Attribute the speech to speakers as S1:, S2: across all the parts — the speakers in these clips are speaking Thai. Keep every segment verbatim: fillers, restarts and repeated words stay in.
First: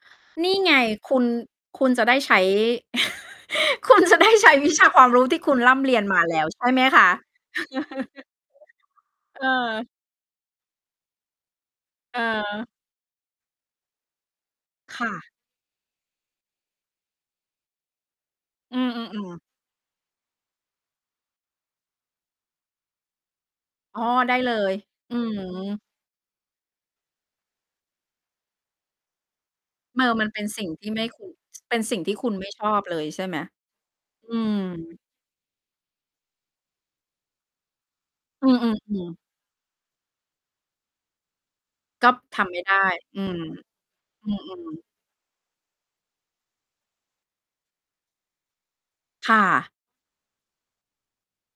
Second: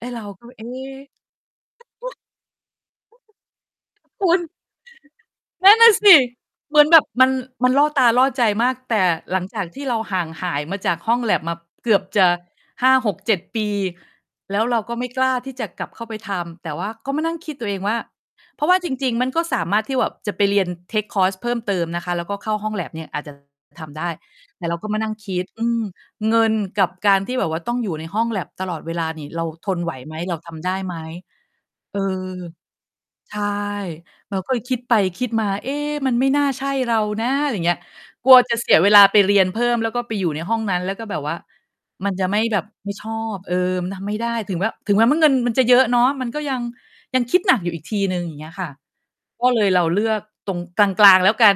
S1: ไอ้เราก็
S2: นี่
S1: เอ๊
S2: ไง คุณ คุณจะได้ใช้ คุณจะ
S1: ค
S2: ได้
S1: ุณ!
S2: ใช้วิชา ความรู้ที่คุณ
S1: นั
S2: ร
S1: ่
S2: ่
S1: นน
S2: ำ
S1: ่
S2: เ
S1: ะ
S2: รีย
S1: ส
S2: น
S1: ิ
S2: มาแล้วใช่
S1: เหม
S2: ไหม
S1: ือนแบ
S2: ค
S1: บ
S2: ะ?
S1: มัน มันล่อตาล่อใจมาก แต่หลั
S2: เ
S1: งจากที่
S2: ออ
S1: เราห่างหายมาจากห้องแล็บมาเกือบ
S2: เ
S1: จะ
S2: ออ
S1: ห้าหกเจ็ด ปี แล้วเราก็
S2: ค
S1: ไม
S2: ่
S1: ่กล
S2: ะ
S1: ้าที่จะกลับเข้าไปทำ แต่ว่าก็มานั่งคิดตัวเองว่า เพราะว่
S2: อ
S1: า
S2: ื
S1: จริง ๆ มัน
S2: อ ๆ
S1: ก็
S2: ๆ
S1: สามารถที่แบบจะไปเรียน เทกคอร์ส เพิ่มเติมนะคะ แล้วก็เข้าห้องแล็บเนี่ยอาจ จะ ท
S2: อ
S1: ำ
S2: ๋
S1: ไ
S2: อ
S1: ด้
S2: ได้เล
S1: แต่เร
S2: ย
S1: าก็มานั่
S2: อ
S1: ง
S2: ื
S1: คิด อื
S2: ม
S1: ม เงินกับการที่แบบว่าต้องอยู่ในห้องแล็บตลอดเวลานี่เราทนไหว
S2: เม
S1: ไ
S2: อ
S1: หม
S2: มัน
S1: เรา
S2: เป็น
S1: ท
S2: สิ
S1: ำ
S2: ่
S1: ไ
S2: ง
S1: ด้
S2: ที
S1: ไ
S2: ่
S1: หม
S2: ไม่ คุณ เป็นส
S1: เ
S2: ิ
S1: อ
S2: ่
S1: อ
S2: งที่คุณ ไม่ชอบเลยใช่ไ
S1: ใ
S2: หม?
S1: ช่
S2: อ
S1: เรา
S2: ื
S1: ก็เลยคิดไป
S2: ม
S1: คิดมา เอ๊ มัน ไม่น่าใช่เรานะ ไรเงี้ย กลัว
S2: อื
S1: จะเสียเวลา
S2: อ
S1: ไ
S2: ๆ ๆ
S1: ปเรียนเพิ่มแล้วก็ไปอยู่ในห้องนั้น แล้วก็แบบว่า
S2: ก
S1: ม
S2: ็
S1: ันจะไม
S2: ท
S1: ่
S2: ำไ
S1: แ
S2: ม
S1: บ
S2: ่
S1: บ
S2: ได้
S1: ไม่ช
S2: อื
S1: อ
S2: ม
S1: บ เออ มันทำไม่ไ
S2: อ
S1: ด
S2: ื
S1: ้ ถึงแ
S2: ม
S1: ม้
S2: ๆ
S1: ถึงแม้ว่าเงินมันจะเยอะเนาะ มันก็ยัง ยังคิดหนักอยู่อีกทีหนึ่ง อย่างเงี้ยค่ะ
S2: ค่
S1: ก็เล
S2: ะ
S1: ยเราเลือกตรงกลาง ๆ แล้วกัน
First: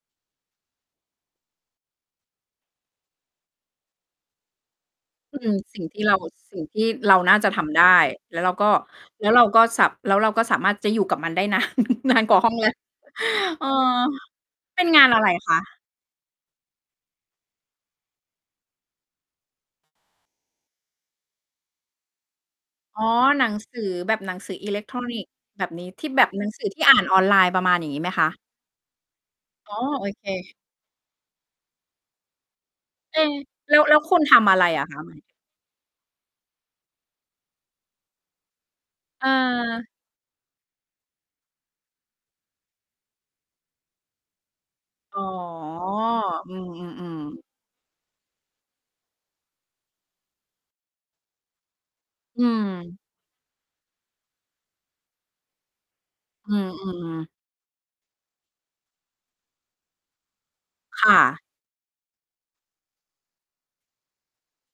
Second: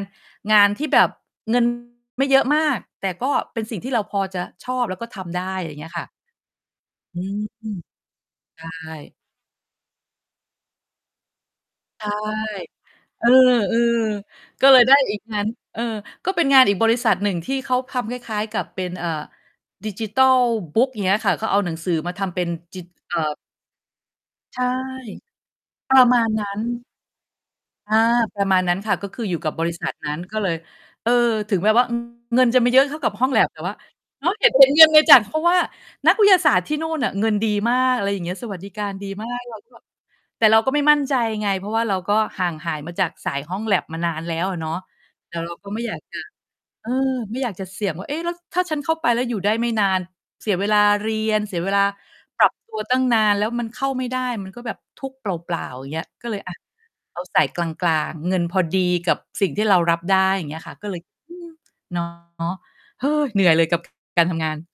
S1: งานที่แบบ เงิน ไม่เยอะมาก แต่ก็เป็นสิ่งที่เราพอจะชอบแล้วก็ท
S2: อื
S1: ำได
S2: ม
S1: ้ อย่
S2: ส
S1: า
S2: ิ
S1: ง
S2: ่
S1: เ
S2: ง
S1: งี้ย
S2: ที
S1: ค
S2: ่
S1: ่ะ
S2: เรา สิ่งที่เรา
S1: อื
S2: น่าจะท
S1: ม
S2: ำได้
S1: ไ
S2: แล้วเรา
S1: ด
S2: ก็
S1: ้
S2: แล้วเราก็สา แล้วเราก็สามารถจะอยู่กับมันได้นาน
S1: ใช่
S2: นาน กว่าห้องแลป
S1: เออ
S2: เออ
S1: ๆ ก็เล
S2: เป
S1: ย
S2: ็น
S1: ได้
S2: งาน
S1: อี
S2: อ
S1: ก
S2: ะไร
S1: งาน
S2: คะ?
S1: เออ ก็เป็นงานอีกบริษัทหนึ่งที่เขาทำคล้าย ๆ กับเป็น เอ่อ ดิจิทัลบุ๊ก อย่างเงี้ยค่ะ เขาเอาหนังสือมาทำเป็นจิ
S2: อ๋อ
S1: เอ่อ
S2: หนังสือแบบหนังสือ
S1: ใช่
S2: อิเล็กทรอนิกส์แบบนี้
S1: ปร
S2: ท
S1: ะ
S2: ี่
S1: ม
S2: แ
S1: า
S2: บ
S1: ณ
S2: บห
S1: น
S2: น
S1: ั
S2: ั
S1: ้
S2: งสือท
S1: น
S2: ี่อ่านออนไลน์ ประมาณอย่
S1: อ
S2: าง
S1: า
S2: นี้ไหมคะ?
S1: ประมาณนั้นค่ะ ก็คืออยู่กับบ
S2: อ๋
S1: ริ
S2: อ
S1: ษัท
S2: โอ
S1: นั้น
S2: เ
S1: ก็เล
S2: ค
S1: ย เออ ถึงแม้ว่า อืม เงินจะไม่เยอะเท่ากับ
S2: เอ
S1: ห้องแล็บ แต่ว่
S2: แ
S1: า
S2: ล้ว แล้วคุณ
S1: เนาะ
S2: ท
S1: เห็
S2: ำ
S1: น
S2: อะ
S1: เ
S2: ไร
S1: ห็นเง
S2: อ
S1: ิ
S2: ะ
S1: น
S2: ค
S1: เล
S2: ะ?
S1: ยจ้ะ เพราะว่านักวิทยาศาสตร์ที่นู่นน่ะเงินดีมาก อะไรอย่างเงี้ย สวัสดิการดีมาก เราก็
S2: เออ
S1: แต่เราก็ไม่มั่นใจไง เพราะว่าเราก็ห่างหายมาจากสายห้องแล็บมานานแล้วอะเนาะ
S2: อ๋อ
S1: แต่เราก็ไม่อยาก จะ
S2: อื
S1: เออ
S2: อ
S1: ไม
S2: ๆ
S1: ่
S2: ๆ
S1: อยากจะเสี่ยงว่า เอ๊ะ แล้วถ้าฉันเข้าไปแล้วอยู่ได้ไม่นาน เสียเวลาเรียน เสียเวลาป
S2: อื
S1: รับตัวตั
S2: ม
S1: ้งนาน แล้วมันเข้าไม่ได้ มันก็แบบทุกข์เปล่า ๆ อย่างเงี้ย ก็เลย
S2: อ
S1: อ
S2: ื
S1: ะ เอ
S2: อ
S1: า
S2: ๆ
S1: สายกลาง ๆ เงินพอดีกับสิ่งที่เรารับได้ อย่างเงี้ยค่ะ ก็เลย
S2: ค่
S1: อื
S2: ะ
S1: ม เนาะ เหนื่อยเลยกับ การทำงาน